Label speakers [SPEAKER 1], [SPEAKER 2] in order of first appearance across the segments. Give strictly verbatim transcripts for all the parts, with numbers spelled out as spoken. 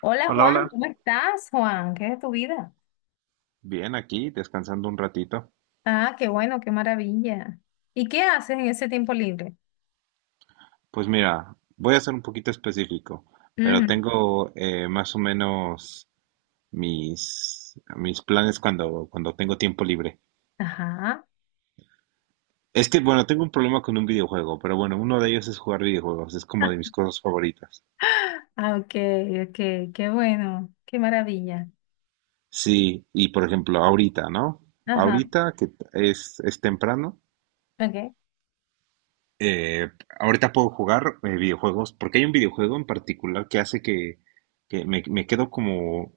[SPEAKER 1] Hola
[SPEAKER 2] Hola,
[SPEAKER 1] Juan,
[SPEAKER 2] hola.
[SPEAKER 1] ¿cómo estás, Juan? ¿Qué es de tu vida?
[SPEAKER 2] Bien, aquí descansando un ratito.
[SPEAKER 1] Ah, qué bueno, qué maravilla. ¿Y qué haces en ese tiempo libre?
[SPEAKER 2] Pues mira, voy a ser un poquito específico, pero
[SPEAKER 1] Ujú.
[SPEAKER 2] tengo eh, más o menos mis, mis planes cuando, cuando tengo tiempo libre.
[SPEAKER 1] Ajá.
[SPEAKER 2] Es que, bueno, tengo un problema con un videojuego, pero bueno, uno de ellos es jugar videojuegos, es como de mis cosas favoritas.
[SPEAKER 1] Ah, ok, ok, qué bueno, qué maravilla.
[SPEAKER 2] Sí, y por ejemplo, ahorita, ¿no?
[SPEAKER 1] Ajá,
[SPEAKER 2] Ahorita que es, es temprano,
[SPEAKER 1] ok.
[SPEAKER 2] eh, ahorita puedo jugar eh, videojuegos, porque hay un videojuego en particular que hace que, que me, me quedo como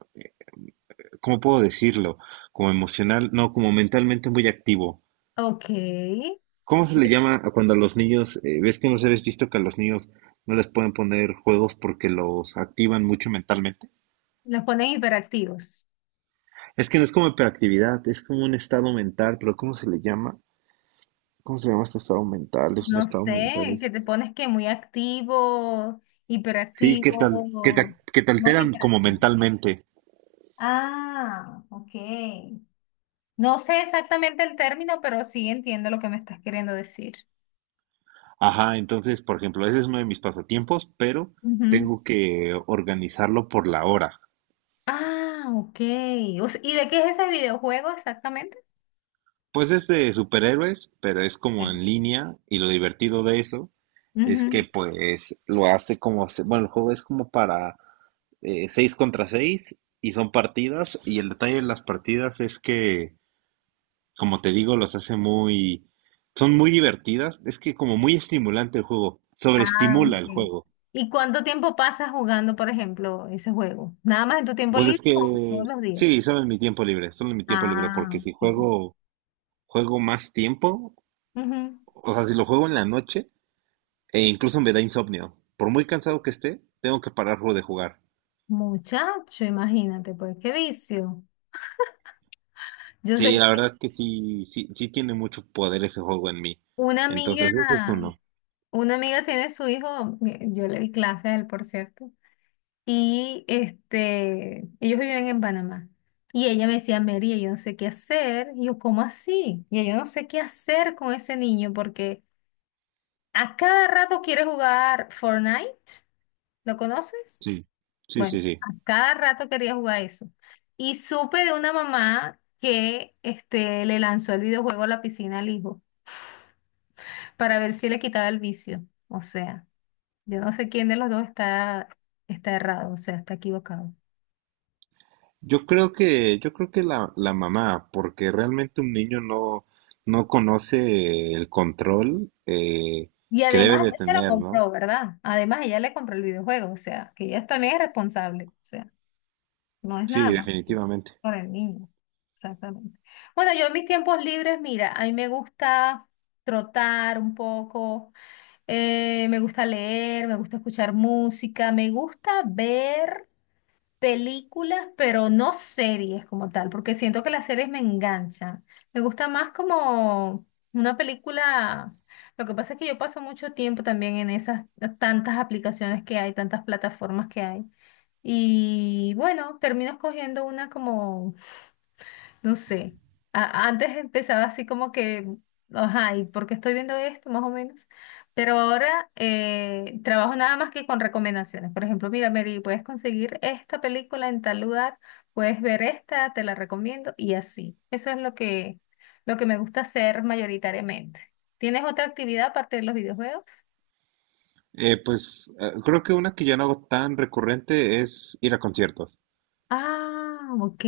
[SPEAKER 2] ¿cómo puedo decirlo? Como emocional, no, como mentalmente muy activo.
[SPEAKER 1] Ok,
[SPEAKER 2] ¿Cómo se le llama a cuando a los niños, eh, ves que no se habéis visto que a los niños no les pueden poner juegos porque los activan mucho mentalmente?
[SPEAKER 1] los ponen hiperactivos.
[SPEAKER 2] Es que no es como hiperactividad, es como un estado mental, pero ¿cómo se le llama? ¿Cómo se llama este estado mental? Es un
[SPEAKER 1] No
[SPEAKER 2] estado mental.
[SPEAKER 1] sé, que te
[SPEAKER 2] Este.
[SPEAKER 1] pones que muy activo,
[SPEAKER 2] Sí, que tal, que te,
[SPEAKER 1] hiperactivo,
[SPEAKER 2] que te
[SPEAKER 1] no
[SPEAKER 2] alteran como
[SPEAKER 1] hiperactivo.
[SPEAKER 2] mentalmente.
[SPEAKER 1] Ah, ok. No sé exactamente el término, pero sí entiendo lo que me estás queriendo decir.
[SPEAKER 2] Ajá, entonces, por ejemplo, ese es uno de mis pasatiempos, pero
[SPEAKER 1] Ujú.
[SPEAKER 2] tengo que organizarlo por la hora.
[SPEAKER 1] Ah, ok. O sea, ¿y de qué es ese videojuego exactamente?
[SPEAKER 2] Pues es de superhéroes, pero es como en
[SPEAKER 1] Ok.
[SPEAKER 2] línea y lo divertido de eso es que
[SPEAKER 1] Ujú.
[SPEAKER 2] pues lo hace como, se- bueno, el juego es como para eh, seis contra seis y son partidas y el detalle de las partidas es que, como te digo, los hace muy, son muy divertidas, es que como muy estimulante el juego,
[SPEAKER 1] Ah,
[SPEAKER 2] sobreestimula el
[SPEAKER 1] ok.
[SPEAKER 2] juego.
[SPEAKER 1] ¿Y cuánto tiempo pasas jugando, por ejemplo, ese juego? ¿Nada más en tu tiempo
[SPEAKER 2] Pues es
[SPEAKER 1] libre o
[SPEAKER 2] que,
[SPEAKER 1] todos los días?
[SPEAKER 2] sí, solo en mi tiempo libre, solo en mi tiempo libre,
[SPEAKER 1] Ah,
[SPEAKER 2] porque si
[SPEAKER 1] ok.
[SPEAKER 2] juego, juego más tiempo,
[SPEAKER 1] Ujú.
[SPEAKER 2] o sea, si lo juego en la noche, e incluso me da insomnio. Por muy cansado que esté, tengo que pararlo de jugar.
[SPEAKER 1] Muchacho, imagínate, pues qué vicio. Yo
[SPEAKER 2] Sí,
[SPEAKER 1] sé
[SPEAKER 2] la
[SPEAKER 1] que
[SPEAKER 2] verdad es que sí, sí, sí tiene mucho poder ese juego en mí.
[SPEAKER 1] una amiga,
[SPEAKER 2] Entonces, ese es uno.
[SPEAKER 1] una amiga tiene su hijo, eh, yo le di clase a él, por cierto. y este, ellos viven en Panamá. Y ella me decía, María, yo no sé qué hacer. Y yo, ¿cómo así? Y yo no sé qué hacer con ese niño porque a cada rato quiere jugar Fortnite. ¿Lo conoces?
[SPEAKER 2] Sí, sí,
[SPEAKER 1] Bueno,
[SPEAKER 2] sí, sí.
[SPEAKER 1] a cada rato quería jugar eso. Y supe de una mamá que este, le lanzó el videojuego a la piscina al hijo para ver si le quitaba el vicio. O sea, yo no sé quién de los dos está, está errado, o sea, está equivocado.
[SPEAKER 2] Yo creo que, yo creo que la, la mamá, porque realmente un niño no, no conoce el control eh,
[SPEAKER 1] Y
[SPEAKER 2] que debe
[SPEAKER 1] además
[SPEAKER 2] de
[SPEAKER 1] ella se lo
[SPEAKER 2] tener, ¿no?
[SPEAKER 1] compró, ¿verdad? Además ella le compró el videojuego, o sea, que ella también es responsable, o sea, no es
[SPEAKER 2] Sí,
[SPEAKER 1] nada más
[SPEAKER 2] definitivamente.
[SPEAKER 1] por el niño. Exactamente. Bueno, yo en mis tiempos libres, mira, a mí me gusta trotar un poco, eh, me gusta leer, me gusta escuchar música, me gusta ver películas, pero no series como tal, porque siento que las series me enganchan. Me gusta más como una película. Lo que pasa es que yo paso mucho tiempo también en esas tantas aplicaciones que hay, tantas plataformas que hay. Y bueno, termino escogiendo una como no sé. A- antes empezaba así como que, ajá, ¿y por qué estoy viendo esto? Más o menos. Pero ahora eh, trabajo nada más que con recomendaciones. Por ejemplo, mira, Mary, puedes conseguir esta película en tal lugar, puedes ver esta, te la recomiendo y así. Eso es lo que, lo que me gusta hacer mayoritariamente. ¿Tienes otra actividad aparte de los videojuegos?
[SPEAKER 2] Eh, pues eh, creo que una que yo no hago tan recurrente es ir a conciertos.
[SPEAKER 1] Ah, ok.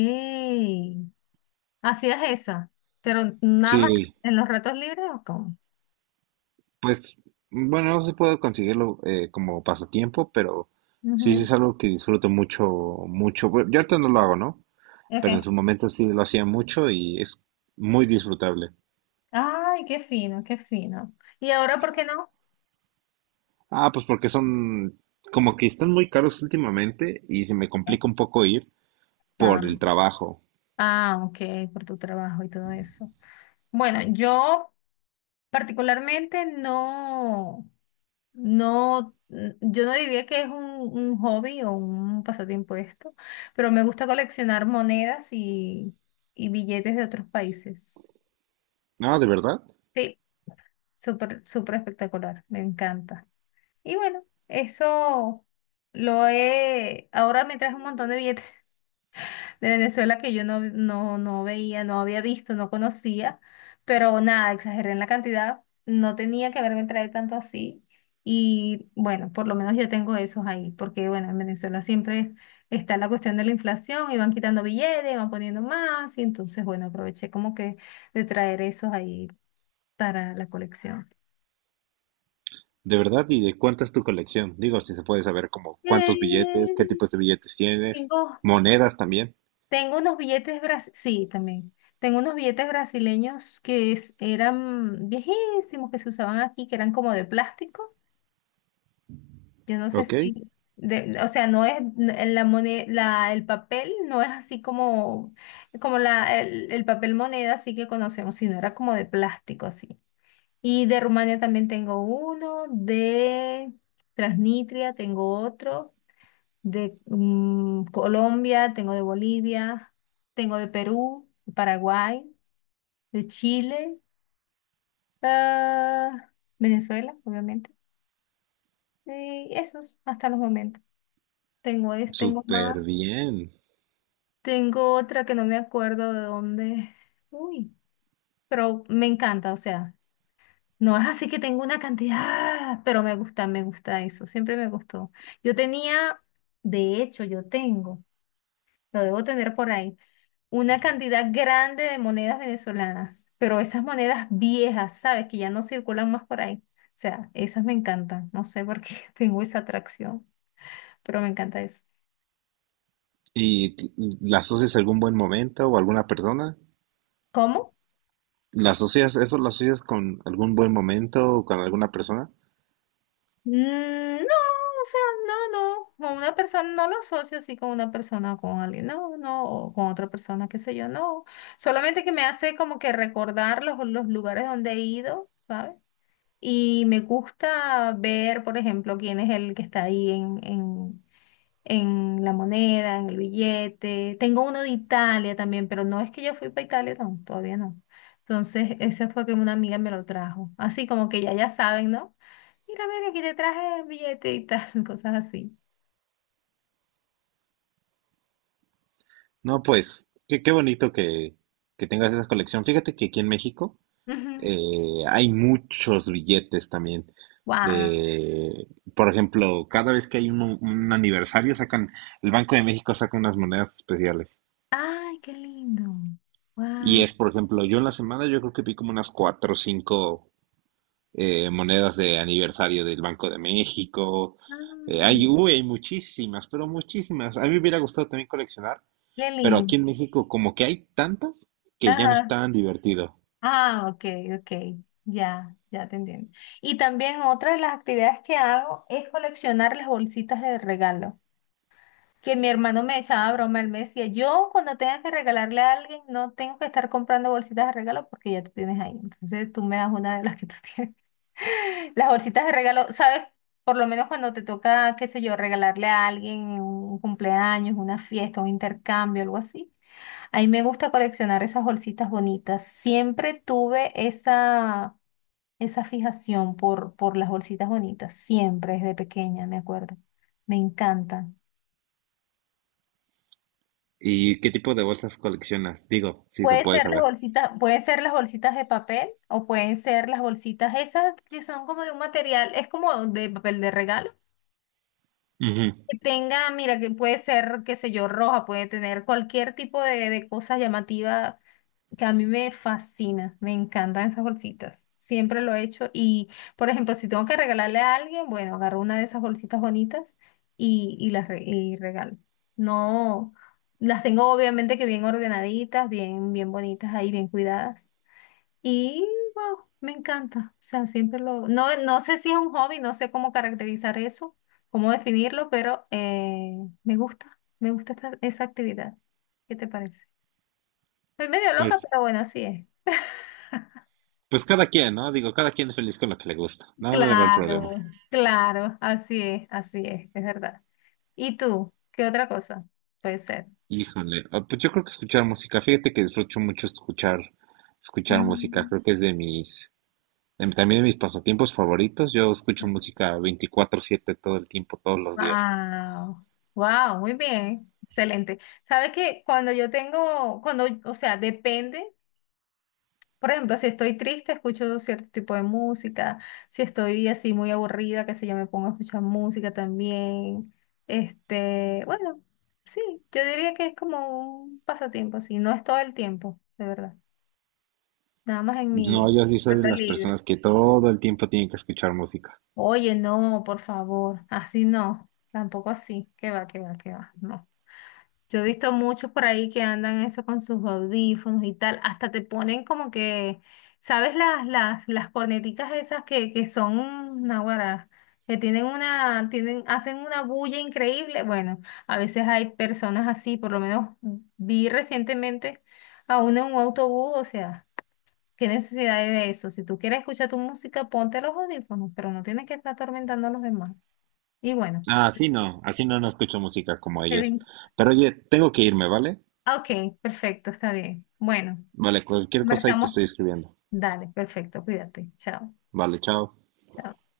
[SPEAKER 1] Hacías esa, pero ¿nada más
[SPEAKER 2] Sí,
[SPEAKER 1] en los ratos libres o cómo?
[SPEAKER 2] pues, bueno, no se puede conseguirlo eh, como pasatiempo, pero sí, sí
[SPEAKER 1] Ujú,
[SPEAKER 2] es algo que disfruto mucho, mucho. Bueno, yo ahorita no lo hago, ¿no? Pero
[SPEAKER 1] ok.
[SPEAKER 2] en su momento sí lo hacía mucho y es muy disfrutable.
[SPEAKER 1] Ay, qué fino, qué fino. ¿Y ahora por qué no?
[SPEAKER 2] Ah, pues porque son como que están muy caros últimamente y se me
[SPEAKER 1] Eh,
[SPEAKER 2] complica un poco ir
[SPEAKER 1] Ah,
[SPEAKER 2] por el trabajo.
[SPEAKER 1] ah, ok, por tu trabajo y todo eso. Bueno, yo particularmente no, no, n- yo no diría que es un, un hobby o un pasatiempo esto, pero me gusta coleccionar monedas y, y billetes de otros países.
[SPEAKER 2] Ah, ¿de verdad?
[SPEAKER 1] Sí, súper, súper espectacular, me encanta. Y bueno, eso lo he, ahora me traje un montón de billetes de Venezuela que yo no, no, no veía, no había visto, no conocía, pero nada, exageré en la cantidad, no tenía que haberme traído tanto así y bueno, por lo menos yo tengo esos ahí, porque bueno, en Venezuela siempre está la cuestión de la inflación y van quitando billetes, van poniendo más y entonces bueno, aproveché como que de traer esos ahí para la colección.
[SPEAKER 2] ¿De verdad? ¿Y de cuánta es tu colección? Digo, si se puede saber como cuántos billetes,
[SPEAKER 1] Eh,
[SPEAKER 2] qué tipos de billetes tienes,
[SPEAKER 1] tengo
[SPEAKER 2] monedas también.
[SPEAKER 1] Tengo unos billetes brasileños, sí, también. Tengo unos billetes brasileños que es- eran viejísimos, que se usaban aquí, que eran como de plástico. Yo no sé
[SPEAKER 2] Ok,
[SPEAKER 1] si, de- o sea, no es, n- la moneda, la, el papel no es así como, como la, el, el papel moneda así que conocemos, sino era como de plástico así. Y de Rumania también tengo uno, de Transnistria tengo otro de mm, Colombia, tengo de Bolivia, tengo de Perú, de Paraguay, de Chile, ah, Venezuela, obviamente. Y esos hasta los momentos. Tengo es, tengo
[SPEAKER 2] súper
[SPEAKER 1] más.
[SPEAKER 2] bien.
[SPEAKER 1] Tengo otra que no me acuerdo de dónde. Uy, pero me encanta, o sea, no es así que tengo una cantidad, pero me gusta, me gusta eso, siempre me gustó. Yo tenía, de hecho, yo tengo, lo debo tener por ahí una cantidad grande de monedas venezolanas, pero esas monedas viejas, ¿sabes? Que ya no circulan más por ahí. O sea, esas me encantan. No sé por qué tengo esa atracción, pero me encanta eso.
[SPEAKER 2] Y la asocias a algún buen momento o alguna persona,
[SPEAKER 1] ¿Cómo?
[SPEAKER 2] la asocias, eso lo asocias con algún buen momento o con alguna persona.
[SPEAKER 1] Mm, no, o sea, no, no. Con una persona no lo asocio así con una persona o con alguien, no, no, o con otra persona, qué sé yo, no. Solamente que me hace como que recordar los, los lugares donde he ido, ¿sabes? Y me gusta ver, por ejemplo, quién es el que está ahí en, en, en la moneda, en el billete. Tengo uno de Italia también, pero no es que yo fui para Italia, no, todavía no. Entonces, ese fue que una amiga me lo trajo. Así como que ya ya saben, ¿no? Mira, mira, aquí te traje el billete y tal, cosas así.
[SPEAKER 2] No, pues, qué, qué bonito que, que tengas esa colección. Fíjate que aquí en México
[SPEAKER 1] Ujú.
[SPEAKER 2] eh, hay muchos billetes también.
[SPEAKER 1] Wow.
[SPEAKER 2] De, por ejemplo, cada vez que hay un, un aniversario, sacan, el Banco de México saca unas monedas especiales.
[SPEAKER 1] Ay, qué lindo.
[SPEAKER 2] Y
[SPEAKER 1] Wow.
[SPEAKER 2] es, por ejemplo, yo en la semana yo creo que vi como unas cuatro o cinco eh, monedas de aniversario del Banco de México. Eh, hay, uy, hay muchísimas, pero muchísimas. A mí me hubiera gustado también coleccionar,
[SPEAKER 1] Qué
[SPEAKER 2] pero aquí
[SPEAKER 1] lindo.
[SPEAKER 2] en México como que hay tantas que ya no es
[SPEAKER 1] Ajá.
[SPEAKER 2] tan divertido.
[SPEAKER 1] Ah, ok, ok. Ya, ya te entiendo. Y también otra de las actividades que hago es coleccionar las bolsitas de regalo. Que mi hermano me echaba broma, él me decía, yo cuando tenga que regalarle a alguien, no tengo que estar comprando bolsitas de regalo porque ya tú tienes ahí. Entonces tú me das una de las que tú tienes. Las bolsitas de regalo, ¿sabes? Por lo menos cuando te toca, qué sé yo, regalarle a alguien un cumpleaños, una fiesta, un intercambio, algo así. A mí me gusta coleccionar esas bolsitas bonitas. Siempre tuve esa, esa fijación por, por las bolsitas bonitas, siempre desde pequeña, me acuerdo. Me encantan.
[SPEAKER 2] ¿Y qué tipo de bolsas coleccionas? Digo, si se
[SPEAKER 1] Puede
[SPEAKER 2] puede
[SPEAKER 1] ser las
[SPEAKER 2] saber.
[SPEAKER 1] bolsitas, puede ser las bolsitas de papel o pueden ser las bolsitas esas que son como de un material, es como de papel de regalo,
[SPEAKER 2] Ujú.
[SPEAKER 1] que tenga, mira, que puede ser, qué sé yo, roja, puede tener cualquier tipo de, de cosa llamativa que a mí me fascina, me encantan esas bolsitas, siempre lo he hecho y, por ejemplo, si tengo que regalarle a alguien, bueno, agarro una de esas bolsitas bonitas y, y las re- y regalo. No, las tengo obviamente que bien ordenaditas, bien, bien bonitas ahí, bien cuidadas. Y wow, me encanta. O sea, siempre lo... No, no sé si es un hobby, no sé cómo caracterizar eso, cómo definirlo, pero eh, me gusta, me gusta esta- esa actividad. ¿Qué te parece? Soy medio loca,
[SPEAKER 2] Pues,
[SPEAKER 1] pero bueno, así es.
[SPEAKER 2] pues cada quien, ¿no? Digo, cada quien es feliz con lo que le gusta. Nada de ver problema.
[SPEAKER 1] Claro, claro, así es, así es, es verdad. ¿Y tú? ¿Qué otra cosa puede ser?
[SPEAKER 2] Híjole, ah, pues yo creo que escuchar música, fíjate que disfruto mucho escuchar, escuchar música,
[SPEAKER 1] Mm.
[SPEAKER 2] creo que es de mis, Em, también mis pasatiempos favoritos, yo escucho música veinticuatro siete todo el tiempo, todos los días.
[SPEAKER 1] Wow, wow, muy bien, excelente. Sabes que cuando yo tengo, cuando, o sea, depende. Por ejemplo, si estoy triste, escucho cierto tipo de música. Si estoy así muy aburrida, qué sé yo, me pongo a escuchar música también. Este, bueno, sí, yo diría que es como un pasatiempo, sí, no es todo el tiempo, de verdad. Nada más en mi
[SPEAKER 2] No, yo sí soy de
[SPEAKER 1] carta
[SPEAKER 2] las
[SPEAKER 1] libre.
[SPEAKER 2] personas que todo el tiempo tienen que escuchar música.
[SPEAKER 1] Oye, no, por favor, así no, tampoco así. Qué va, qué va, qué va, no. Yo he visto muchos por ahí que andan eso con sus audífonos y tal, hasta te ponen como que, ¿sabes las, las, las corneticas esas que, que son naguará? Que tienen una, tienen, hacen una bulla increíble. Bueno, a veces hay personas así, por lo menos vi recientemente a uno en un autobús, o sea, ¿qué necesidad hay de eso? Si tú quieres escuchar tu música, ponte los audífonos, pero no tienes que estar atormentando a los demás. Y bueno,
[SPEAKER 2] Ah, así no, así no, no escucho música como
[SPEAKER 1] se
[SPEAKER 2] ellos.
[SPEAKER 1] ven-
[SPEAKER 2] Pero oye, tengo que irme, ¿vale?
[SPEAKER 1] ok, perfecto, está bien. Bueno.
[SPEAKER 2] Vale, cualquier cosa ahí te
[SPEAKER 1] Conversamos.
[SPEAKER 2] estoy escribiendo.
[SPEAKER 1] Dale, perfecto, cuídate. Chao,
[SPEAKER 2] Vale, chao.
[SPEAKER 1] chao.